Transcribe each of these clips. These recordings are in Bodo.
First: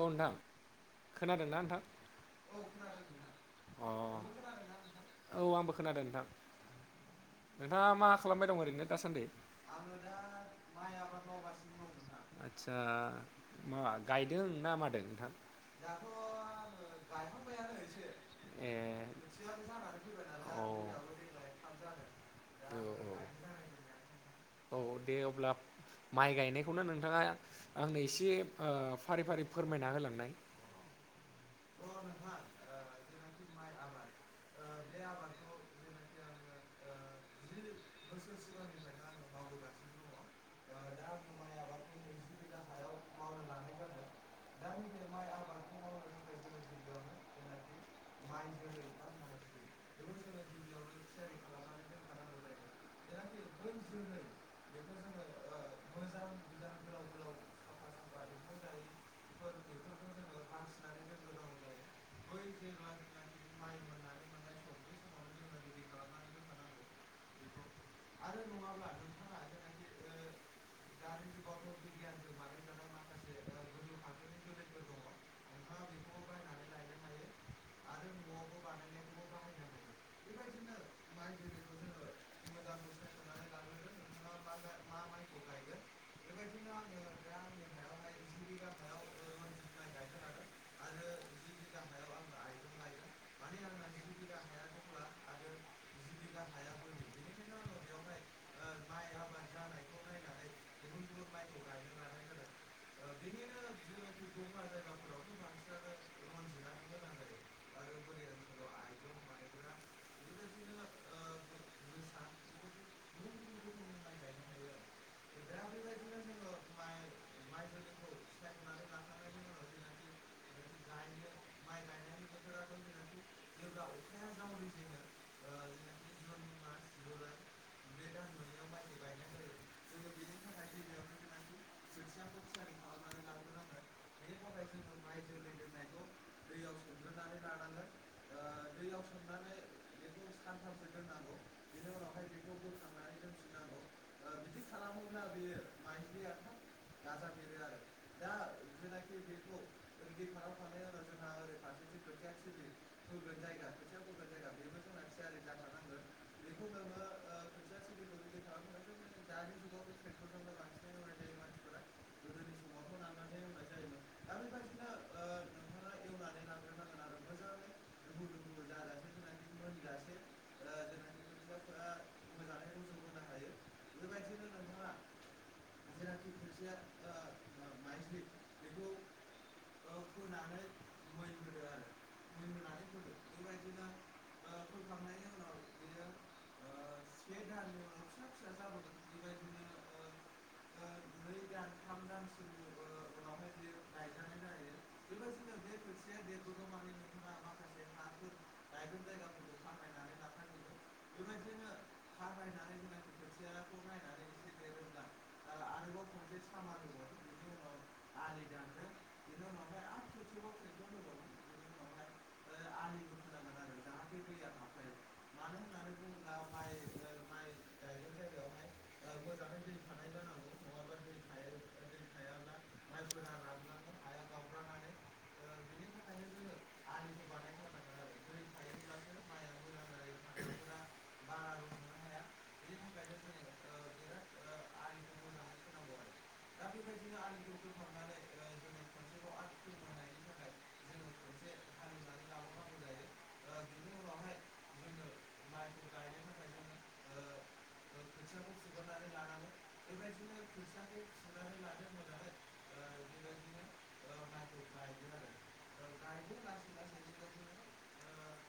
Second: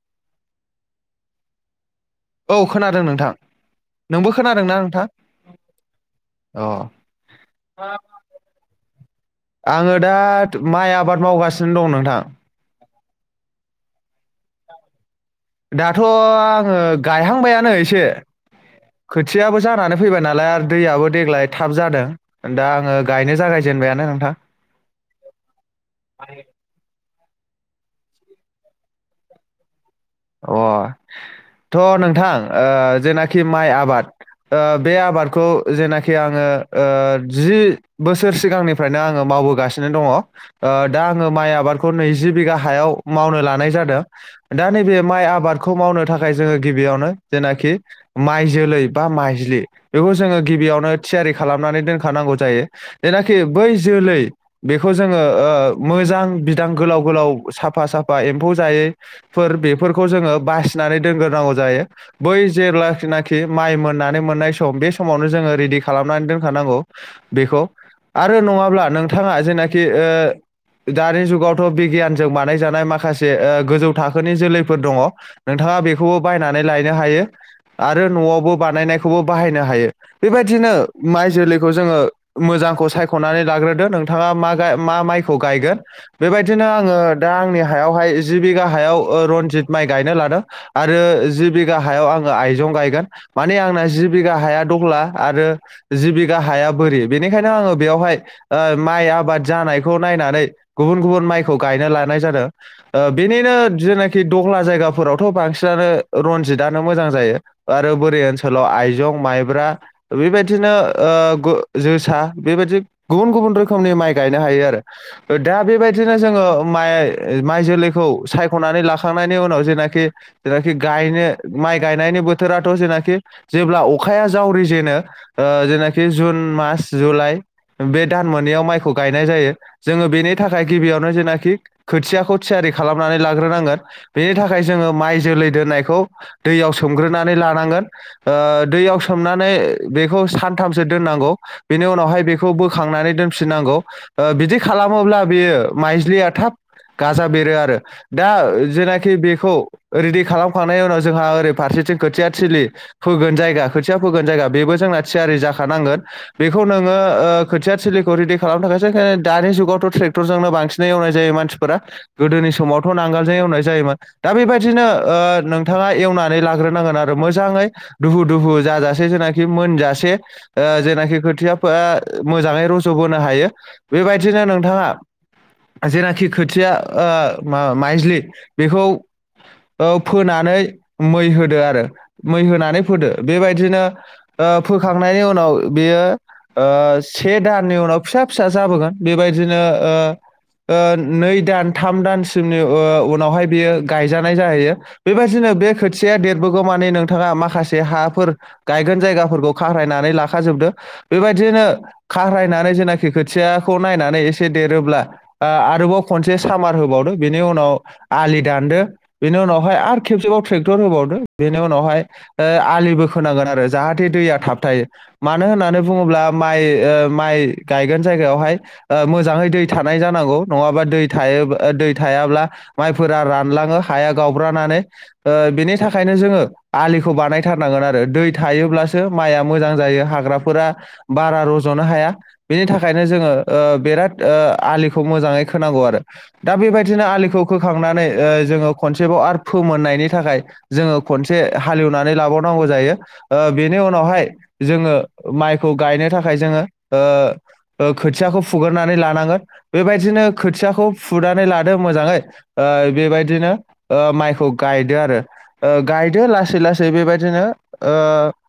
औ नोंथां खोनादोंना नोंथां औ खोनादों नोंथां अ नोंबो खोनादों ना नोंथा औ आंबो खोनादों नोंथां नोंथांङा मा खालामबाय दं ओरैनो दासान्दि आंङो दा माइ आबाद मावगासिनो दं नोंथां आदसा मा गायदों ना मादों नोंथां दाथ' आंङो गायहांबायानो एसे ए खोथियाबो जानानै फैबाय नालाय औ आरो दैयाबो देग्लाय थाब जादों दा औ आंङो गायनो जागायसै दोनबायनो नोंथां औ दे अब्ला माइ गायनायखौनो नों नोंथांङा आंनो एसे फारि फारि फोरमायना होलां अ थ' नोंथां जेनाखि माइ आबाद बे आबादखौ जेनाखि आंङो जि बोसोर सिगांनिफ्रायनो आंङो मावबोगासिनो दंङो दा आङो माइ आबादखौ नैजि बिघा हाया मावनो लानाय जादों दा नैबे माइ आबादखौ मावनो थाखाय जोंङो गिबियावनो जेनाखि माइ जोलै बा माइलि बे खौ जोंङो गिबियावॅनो थियारि खालामनानै दोनखानांगौ जायो। जेनाखि बै जोलै बेखौ जोंङो मोजां बिदां गोलाव गोलाव साफा साफा आफा एम्फौ जायैफोर बे जों बासिनानै दोनांगौ जायो बै जेख माइ मोननानै मोननाय सम बे समावनो जोंङो रेडि खालामनानै दोनखानांगौ बेखौ आरो नंङाब्ला नोंथांङा जेनाखि दानि जुगावथ' बिगियानजों बानायजानाय माखासे गोजौ थाखोनि जोलै फोर दंङो नोंथांङा बेखौबो बायनानै लायनो हायो आरो न'आवबो बानायनायखौबो बाहायनो हायो। हायो बेबायदिनो माइ जोलैखौ जोंङो मोजांखौ सायख'नानै लाग्रोदो नोंथांङा मा मा माइखौ गायगोन बेबायदिनो आंङो दा आंनि हायावहाय जि बिघा हायाव रनजित माइ गायनो लादों आरो आंङो जि बिगा हायाव आइजं गायगोन अब्ला जि बिगाया हाया बोरि बेनिखायनो आंङो बेयावहाय माइ आबाद जानायखौ नायनानै गुबुन गुबुन माइखौ गायनो लानाय जादों बेनिनो जेनाखि दख्ला जायगाफोरावथ' बांसिनानो रनजितआानो मोजां जायो आरो बोरै ओनसोलाव आइजं मा मायब्रा बेबायदिनो ओ जोसा गुबुन गुबुन रोखोम माइ दा बेबायदिनो जोंङो माइ जोलैखौ सायख'नानै खांनायनि उनाव जेनाखि जेखि गायनो माइ गायनायनि बोथोराथ' जेनाखि जेब्ला अखा अखाया जावरि जेनो जेनाखि जुन मार्च जुलाइ बे दान मोनैयाव माइखौ गायनाय जायो जोंङो बेनि थाखाय गिबियावनो जेनाखि खोथियाखौ थियारि खालामनानै लाग्रोनांगोन बेनि थाखाय जोंङो माइ जोलै दोननायखौ दैयाव सोमग्रोनानै लानांगोन दै याव सोमनानै बेखौ सानथामसो दोननांगौ बेनि उनावहाय बेखौ बोखांनानै दोनफिननांगौ बिदि खालामोब्ला बियो माइज्लिया थाब गाजा बेरो आरो दा जेनाखि बेखौ रेडि खालामखांनायनि उनाव जोंहा ओरै फारसेथिं खोथिया थिलि फोगोन जायगा खोथिया फोगोन जायगा बेबो जों ना थियारि जाखानांगोन बेखौ नोंङो खोथिया सिलिखौ रेडि खालामनो थाखायसो खायनो दानि जुगावथ' ट्रेक्टरजोंनो बांसिनै एवनाय जायो मानसिफोरा गोदोनि समावथ' नांगोलजों एवनाय दा बेबायदिनो नोंथांङावनानै लाग्रोनांगोन आरो मोजै दुु- दु जाजासे जेनाखि मोनजासे जेनाखि खोथियाफोरा मोजांङै रुज'बोनो हायो बेबायदिनो नोंथांङा जेनाखि खोथिया माइजलि बेखौ फोनानै मै होदो आरो मै होनानै फोदो बेबायदिनो ओ फोखांनायनि उनाव बियो ओ से दाननि उनाव फिसा फिसा जाबोगोन बेबायदिनो ओ नै दान थाम दानसिमनि ओ उनावहाय बेयो गायजानाय जाहैयो बेबायदिनो बे खोथिया देरबोगौ माने नोंथाङा माखासे हाफोर गायगोन जायगाफोरखौ खारायनानै लाखाजोबदो बेबायदिनो खारायनानै जेनाखि खोथियाखौ नायनानै एसे देरोब्ला आरोबाव खनसे सामार होबावदो बेनि उनाव आलि दानदो बेनि उनावहाय आर खेबसेबाव ट्रेक्टर होबावदो बेनि उनावहाय ओ आलिबो खोनांगोन आरो जाहाथे दैया थाबथायो मानो होननानै बुङोब्ला माय ओ माय गायगोन जायगायावहाय ओ मोजाङै दै थागोन जानांगौ नङाबा दै थाय ओ दै थायाब्ला माइफोरा रानलाङो हाया गावब्रानानै ओ बिनि थाखायनो जोङो आलिखौ बानायथारनांगोव आरो दै थायोब्लासो माइआ मोजां जायो हाग्राफोरा बारा रज'नो हाया बिनि थाखायनो जोङो ओ बिराद ओ आलिखौ मोजाङै खोनांगौ आरो दा बेबायदिनो आलिखौ नानै ओ खनसेबाव आरो फोमोननाय थाखाय जोङो खनसे हालवनानै लाबावनांगौ जा जायो ओ बेनि उनावहाय जोङो माइखौ गायनो थाखाय जोंङो ओ खोथियाखौ फुग्रोनानै लानांगोन बेबायदिनो खोथियाखौ फुनानै लादो मोजाङै ओ बेबायदिनो माइखौ गायदो आरो ओ गायदो लासै लासै बेबायदिनो ओ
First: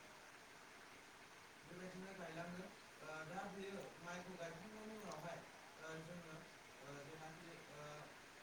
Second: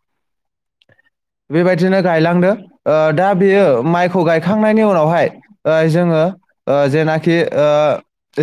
[unintelligible] बेबायदिनो गायलांदों ओ दा बेयो माइखौ गायखांनायनि उनावहाय जोङो ओ जेनाखि ओ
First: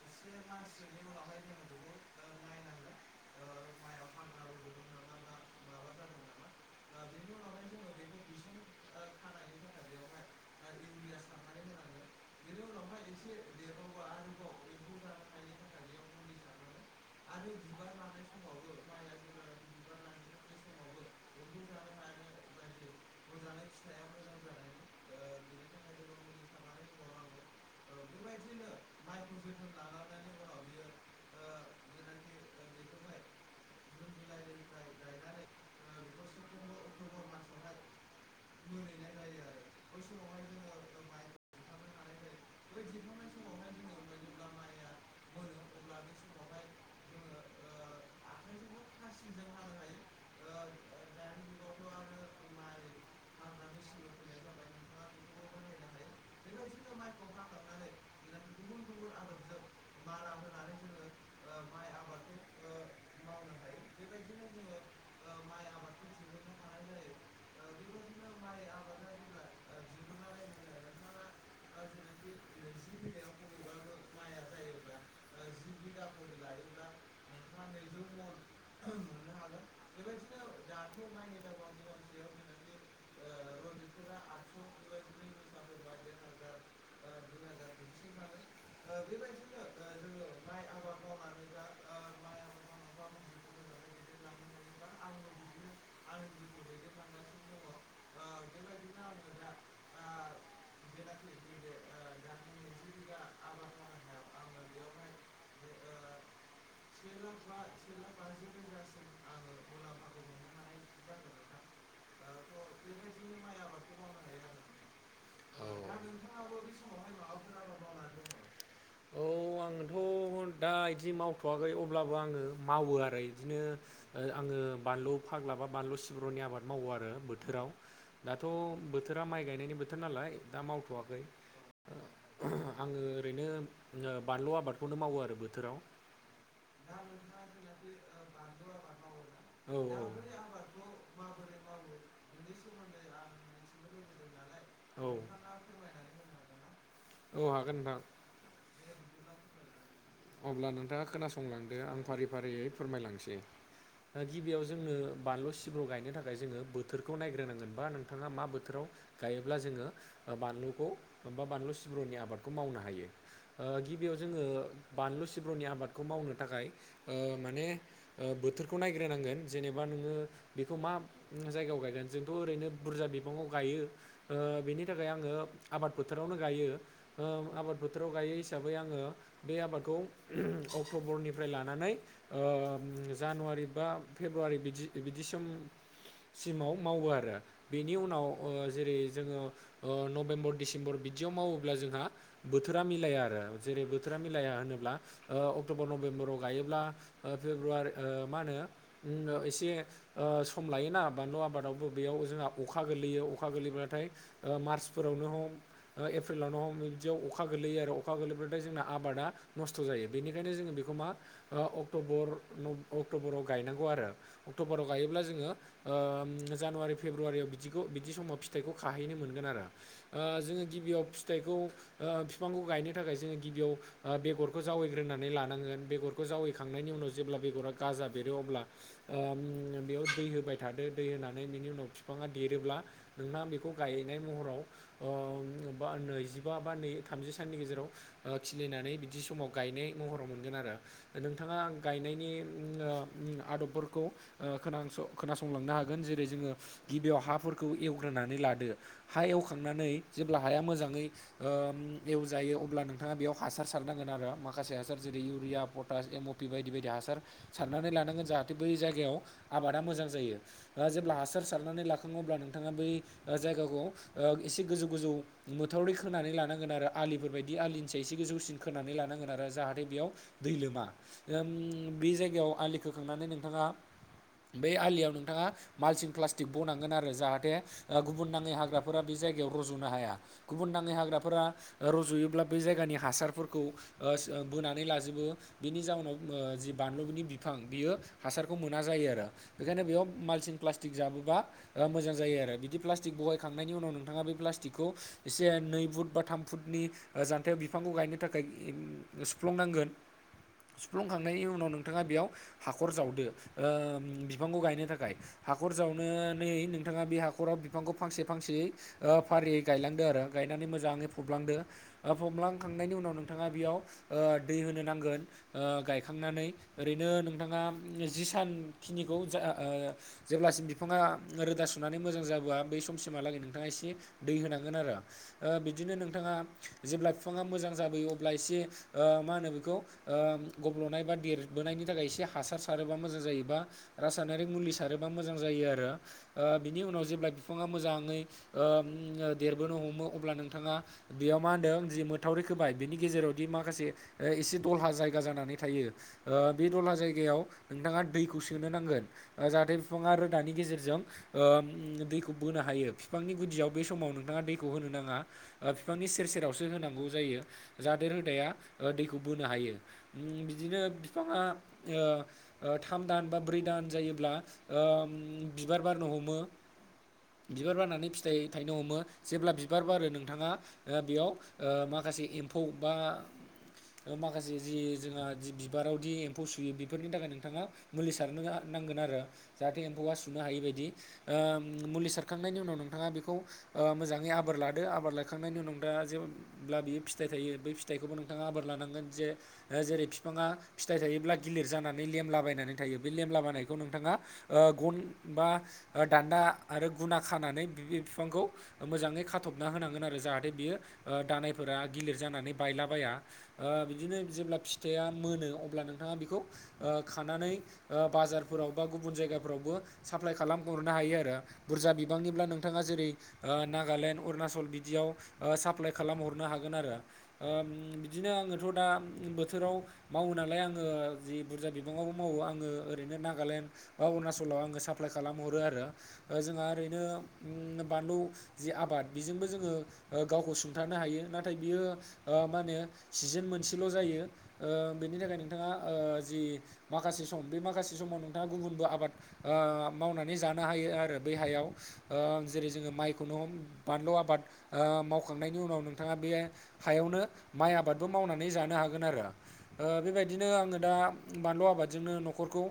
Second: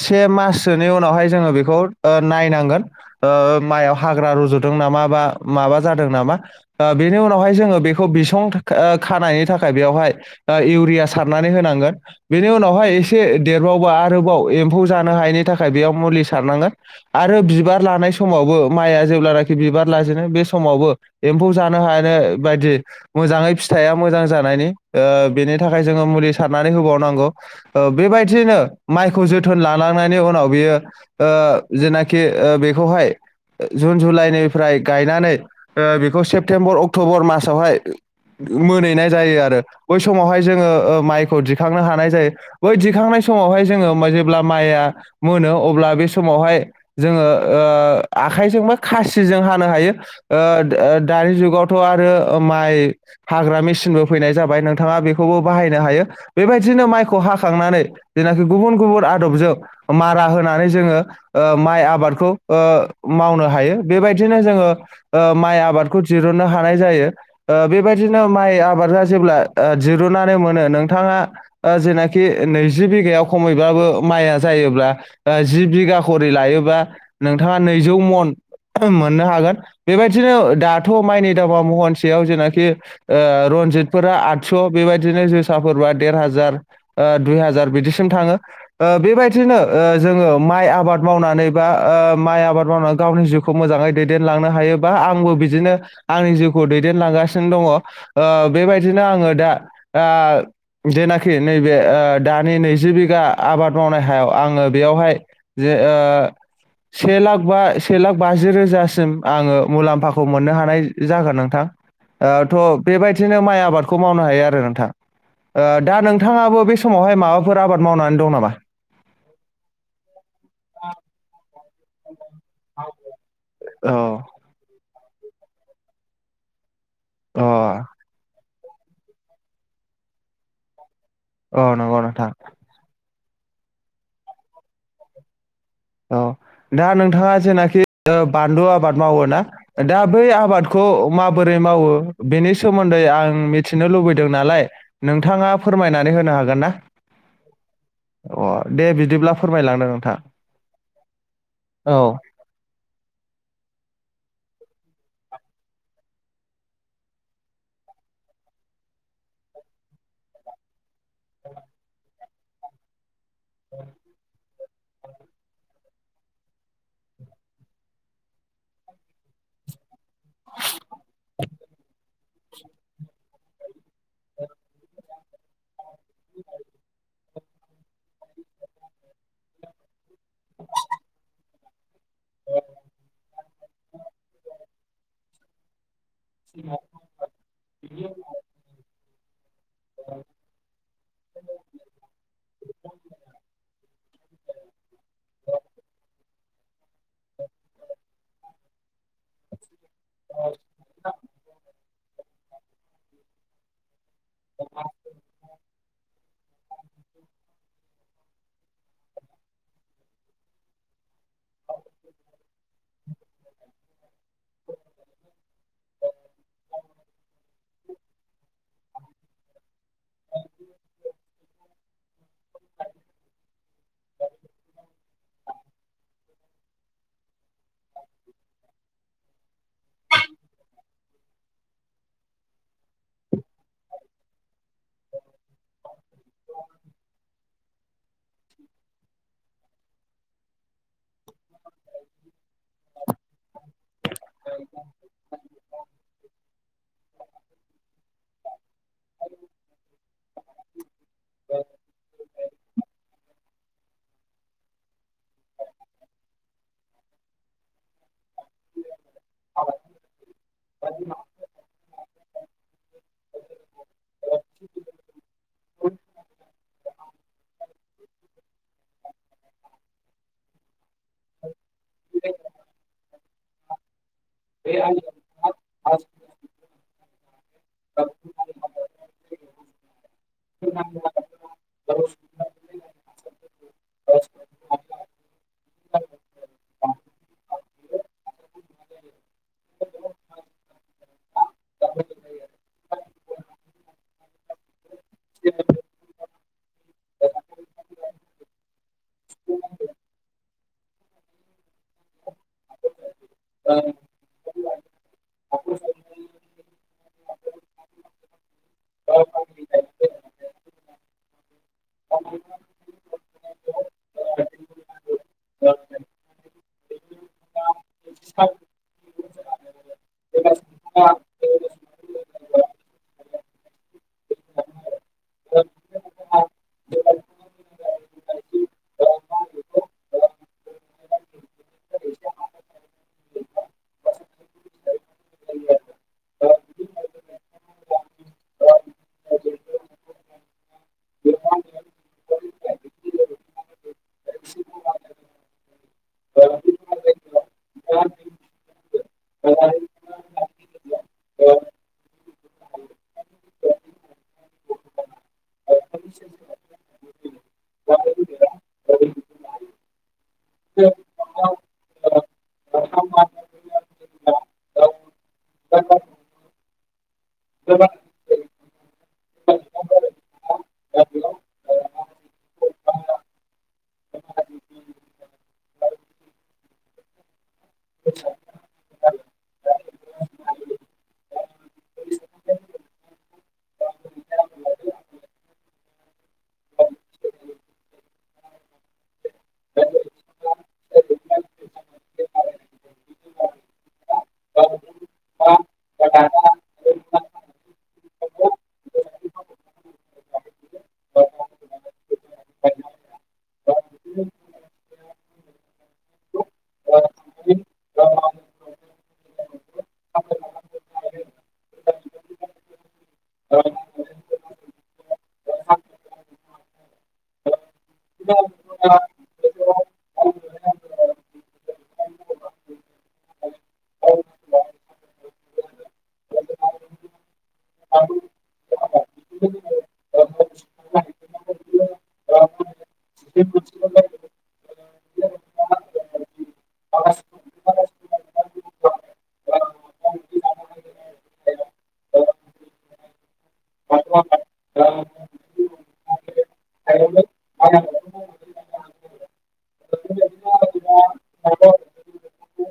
से माससोनि उनावहाय जोङो बेखौ नायनांगोन ओ माइयाव हाग्रा रजदों नामा माबा जादों नामा बेनि उनावहाय जों बेखौ बिसं खानायनि थाखाय बेवहाय ओ इउरिया सारनानै होनांगोन बेनि उनाव हाय एसे देरबावबा आरोबाव एम्फौ जानो हायिनि थाखाययाव म सारनांगोन आरो बिबार लानाय समावबो माया जेब्लानाखि बिबार [unintelligible] बे समावबो एमफौ जानो हानो बायदि मोजाङै फिथाइया मोजां जानायनि ओ बेनि थाखाय जोङो मुलि सारनानै होबावनांगौ ओ बेबायदियैनो माइखौ जोथ थालांनायनि उनाव बियो ओ जेनाखि ओ बेखौहाय जुन जुलाइनिफ्राय गायनानै ओ बेखौ सेप्तेम्बर अक्ट'बर मासावहाय मोनहैनाय जायो आरो बै समावहाय जोङो ओ माइखौ दिखांनो हानाय जायो बै दिखांनाय सम समावाय जोङो माइया मोनो अब्ला बे समावहाय जोङो ओ आखाइजोंबो खासिजोंबो हानो हायो ओद ओ दानि जुग आवथ' आरो माइ हाग्रा मेसिनबो फैनाय जाबाय नोंथाङा बेखौबो बाहायनो हायो बे बांंदिनो माइखौ हाखांनानै [unintelligible] गुबन गुबन [unintelligible] मारा होनानै जोङो ओ माइ आबादखौ ओ मावनो हायो बेबायदि नो जोङो ओ माइ आबादखौ दिरुनो हा नाय जायो ओ बेबायदिनो माइ आबादा जेब्ला ओ दिरुनानै मोनो नोंथाङा ओ जेनाखि नैजि बिघायाव खमैब्लाबो माइया जायोब्ला ओ जि बिघा खरै लायोबा नोंथाङा नैजौ मन मोननो हागोन बेबायदिनो दाथ' माइनि दाबाव महनसेयाव जेनाखि ओ रनजितफोरा आठस' बेबायदिनो जोसाफोरबा देर हाजार ओ दुइ हाजार बिदिसिम थाङो ओ बेबायदिनो ओ जोङो माइ आबाद मावनानै बा ओ माइ आबाद मावनानै गावनि जिउखौ मोजा दैदेनलांनो हायोबा आंबो बिदिनो आंनि जिउखौ दैदेनलांगासिनो दङ ओ बेबायदिनो आङो दा आ नाखि नैबे ओ दानि नैजि बिघा आबाद मावनाय हायाव आङो बेयावहाय जे ओ से लाख बा से लाख बाजि रोजासिम आङो मुलाम्फाखौ मोननो हानाय बि जागोन नोंथां ओ थ' बेबायदिनो माइ आबादखौ मावनो हायो आरो नोंथां ओ औ दा नोंथाङाबो बे समावहाय माबाफोर आबाद मावना औ आंथ' दा इदि मावथ'वाखै अब ब्लाबो आङो मावो आरो इदिनो औ आङो बानलु फाग्ला बा बानलु सिब्रनि आबाद मावो आरो अ बोथोराव दाथ' बोथोरा माइ गायनायनि बोथोर नालाय दा माव थ'वाखै अ नंगौ नोंथां। आङो ओरैनो बानलु आबादखौनो मावो आरो बो औ दा नोंथाङा जेनाखि बानलु आबाद मावो ना औ दा बै आबाद खौ माबोरै मावो बेनि सोमोन्दै आं मिथिनो लुबैदों नालाय औ नोंथाङा फोरमायनानै होनो हागोन ना औ हागोन नोंथां अ दे बिदिब्ला फोरमायलांदो नोंथां अब्ला नोंथाङा खोनासंलांदो आं औ फारि फारियै फोरमायलांसै दा गिबियाव जोंनो बानलु सिब्रु गायनो थाखाय जोङो बोथोरखौ नायग्रोनांगोन बा नोंथाङा मा बोथोराव गायोब्ला जोङो बा बानलुखौ बा बानलु सिब्रुनि आबादखौ मावनो हायो ओ गिबियाव जोङो बानलु सिब्रुनि आबादखौ मावनो थाखाय ओ माने ओ बोथोरखौ नायग्रोनांगोन जेनेबा नोङो बेखौ मा जायगायाव गायगोन जोंथ' ओरैनो बुरजा बिबाङाव गायो ओ बेनि नि थाखाय आङो आबाद फोथोरावनो गायो ओ आबाद फोथोराव गायो हिसाबै आङो बे आबाद खौ अक्ट'बरनिफ्राय लानानै ओ जानुवारि बा फेब्रुवारि बिदि बिदि सिम सिमाव मावो आरो बेनि उनाव ओ जेरै जोङो ओ नभेम्बर डिसेम्बर बिदियाव मावोब्ला जोंहा बोथोरा मिलाया आरो जेरै बो थोरा मिलाया ओनो ब्ला ओ अक्ट'बर नबेम्बराव गायोब्ला ओ फेब्रुवारि ओ मा होनो ओ एसे ओ सम लायोना बानलु आबादावबो बेयाव जोंहा अखा गोलैयो अखा गोलैब्लाथाय ओ मार्चफोरावनो हम ओ एप्रिलावनो हम बिदियाव अखा गोलैयो आरो अखा गोलैब्लाथाय जोंना आबादा नस्थ' जायो बेनिखायनो जोङो बेखौ मा ओ अक्टबर न अक्ट'बराव गायनांगौ आरो अक्ट'बराव गायोब्ला जोङो ओम जानुवारि फेब्रुवारियाव बिदिखौ बिदि समाव फिथाइखौ खाहैनो मोनगोन आरो आरो ओ जोङो गिबियाव फिथाइखौ बिफांखौ गायनो थाखाय जोङो गिबियाव आ बेगरखौ जावैग्रोनानै लानांगोन बेगरखौ जावैखांनायनि उनाव जेब्ला बेगरा गाजा बेरो अब्ला ओम बेयाव दै होबाय थादो दै होनानै बिनि उनाव बिफाङा देरोब्ला नोंथाङा बेखौ गाय नाय महाव ओ बा नैजिबा बा थामजि साननि गेजेराव खिलिनानै बिदि समाव गायनाय महराव मोनगोन आरो नोंथाङा गायनायनि उम आदबफोरखौ ओ खोनांस खोनासंलांनो हागोन जेरै जोङो गिबियाव हाफोरखौ एवग्रोनानै लादो हा एवखांनानै जेब्ला हाया मोजाङै ओम एवजायो अब्ला नोंथाङा बेयाव हासार सारनांगोन आरो माखासे हासार जेरै इउरिया पटास एम पि बायदि बायदि हासार सारनानै लानांगोन जाहाथे थे बै जायगायाव आबादा मोजां जायो जेब्ला हासार सारनानै लाखां दङब्ला नोंथाङा बै जायगाखौ एसे गोजौ गोजौ मोथावरि खोनानै लानांगोन आरो आ आलिफोरबायदि आलिनिसाय एसे गोजौसिन खोनानै लांगोन आरो जाहाथे बेयाव दै लोमा ओम बे जायगायाव आलि खोखांनानै नों थाङा बेै आलियाव नोंथाङा मालसिं प्लास्टिक बनांगोन आरो जाहाथे गुबुन नाङै हाग्राफोरा बे जाय गायाव रजनो हाया गुबुन नाङै हाग्राफोरा रज'योब्ला बै जायगानि हारफोर खौ ओस‌ ओ बोनानै लाजोबो बिनि जाउनाव मो जिब बानलुनि बिफां बियो हासारखौ मोना जायो आरो बेखायनो बेयाव मालसिन प्लास्टिक जाबोब्ला ओ मोजां जायो आरो बिदि प्लास्टिक बहायखांनायनि उनाव नोंथाङा बै प्लास्टिक। खौ एसे नै फुट बा थाम फुटनि ओ जान्थायाव बिफांखौ गायनो। थाखाय एम सुफ्लंनांगोन सुफ्लुंखांनायनि उनाव नोंथाङा बेयाव हाखर जावदो बिफांखौ गायनो थाखाय हाखर जावनानै नोंथाङा बे हाखराव बिफांखौ फांसे फांसेयै। फारियै गायलांदो आरो गायनानै मोजाङै फबलांदो फबलांखांनायनि उनाव। नोंथाङा बेयाव दै होनो नांगोन गायखांनानै ओरैनो नोंथाङा जि सानखिनि खौ जा जेब्लासिम बिफाङा रोदा सुनानै मोजां जाबोआ बै समसिमहालागै नोंथाङा एसे। दै होनांगोन आरो बिदिनो नोंथाङा जेब्ला बिफांङा मोजां। जोयो अब्ला एसे मा होनो बेखौ गब्ल'नाय बा देरबोनायनि थाखाय एसे हासार सार। मोजां जायो बा रासायनिक हासार सारोब्ला बिफांङा मोजां जायो आरो। मोजांङै देरबोनो हमो अब्ला नोंथाङा बेयाव मा होनदों मोथावरि। खोबाय बिनि गेजेरावदि माखासे एसे दलहा जायगा जानानै थायो बे दलहा जायगायाव। नोंथाङा दैखौ सोनो नांगोन जाहाथे बिफाङा रोदानि गेजेरजों दै। होनो हायो बिफांनि गुदियाव बे समाव नोंथाङा दैखौ होनो नाङा बिफांनि सेर सेरावसो होनांगौ जायो। जादेर रोदाया दैखौ बोनो हायो बिदिनो बिफाङा थाम दान बा ब्रै दान जायोब्ला बिबार बारनो हमो। बिबार बारनानै फिथाइ थायनो हमो जेब्ला बिबार बारो नोंथाङा बेयाव माखासे एम्फौ बा। माखासे जि जोंहा बिबारावदि एम्फौ सुयो बेफोरनि थाखाय नोंथाङा मुलि सारनो नांगोन आरो जाहाथे एम्फौआ सुनो हायि बायदि मुलि सारखांनायनि उनाव नोंथाङा बेखौ। मोजाङै आबोर लादो आबोर लाखांनायनि उनाव दा जेब्ला बियो फ फिथाइ थायो बै फिथाइखौबो नोंथाङा आबोर लानांगोन जे जेरै बिफाङा फिथाइ थायोब्ला गिलिर जानानै लेमलाबायनानै थायो बे लेमलाबायनायखौ नोंथाङा गन बा दानदा आरो ग खानानै बिफांखौ मोजाङै खाथबना होनांगोन आरो जाहाथे बियो दानायफोरा गिलिर जानानै बायलाबाया बिदिनो जेब्ला फिथाइआ मोनो अब्ला नोंथाङा बेखौ बाजाराव गुबुन जायगाफोरावबो सापलाय खालाम हरनो हायो आरो बुरजा‌। बिबांनिब्ला नोंथाङा जेरै नागालेण्ड अरुणनाचल बिदियाव साप्लाइ खालाम हरनो हागौ। बिदिनो आङोथ' दा बोथोराव मावो नालाय आङो जि बुर बिबाङावबो मावो आङो ओरैनो नागालेण्ड बा अरुणाचलाव आङो साप्लाइ खालाम हरो आरो ज ओरैनो बानलु जि आबाद बेजोंबो जोङो गावखौ सुंथानो हायो नाथाय नाथाय बियो मा होनो सिजोन मोनसेल' जायो बेनि थाखाय नोंथाङा जि माखासे सम बै माखासे समाव नोंथाङा गुबुनबो आबाद मावनानै जानो हायो आरो बेैहाय जेरै जोङो माइखौनो बानलु आबाद मावखांनायनि उनाव नोंथांङा बे हायावनो माइ आबादबो मावनानै जानो हागोन आरो बेबायदिनो आङो दा। बानलु आबादजोंनो न'खरखौ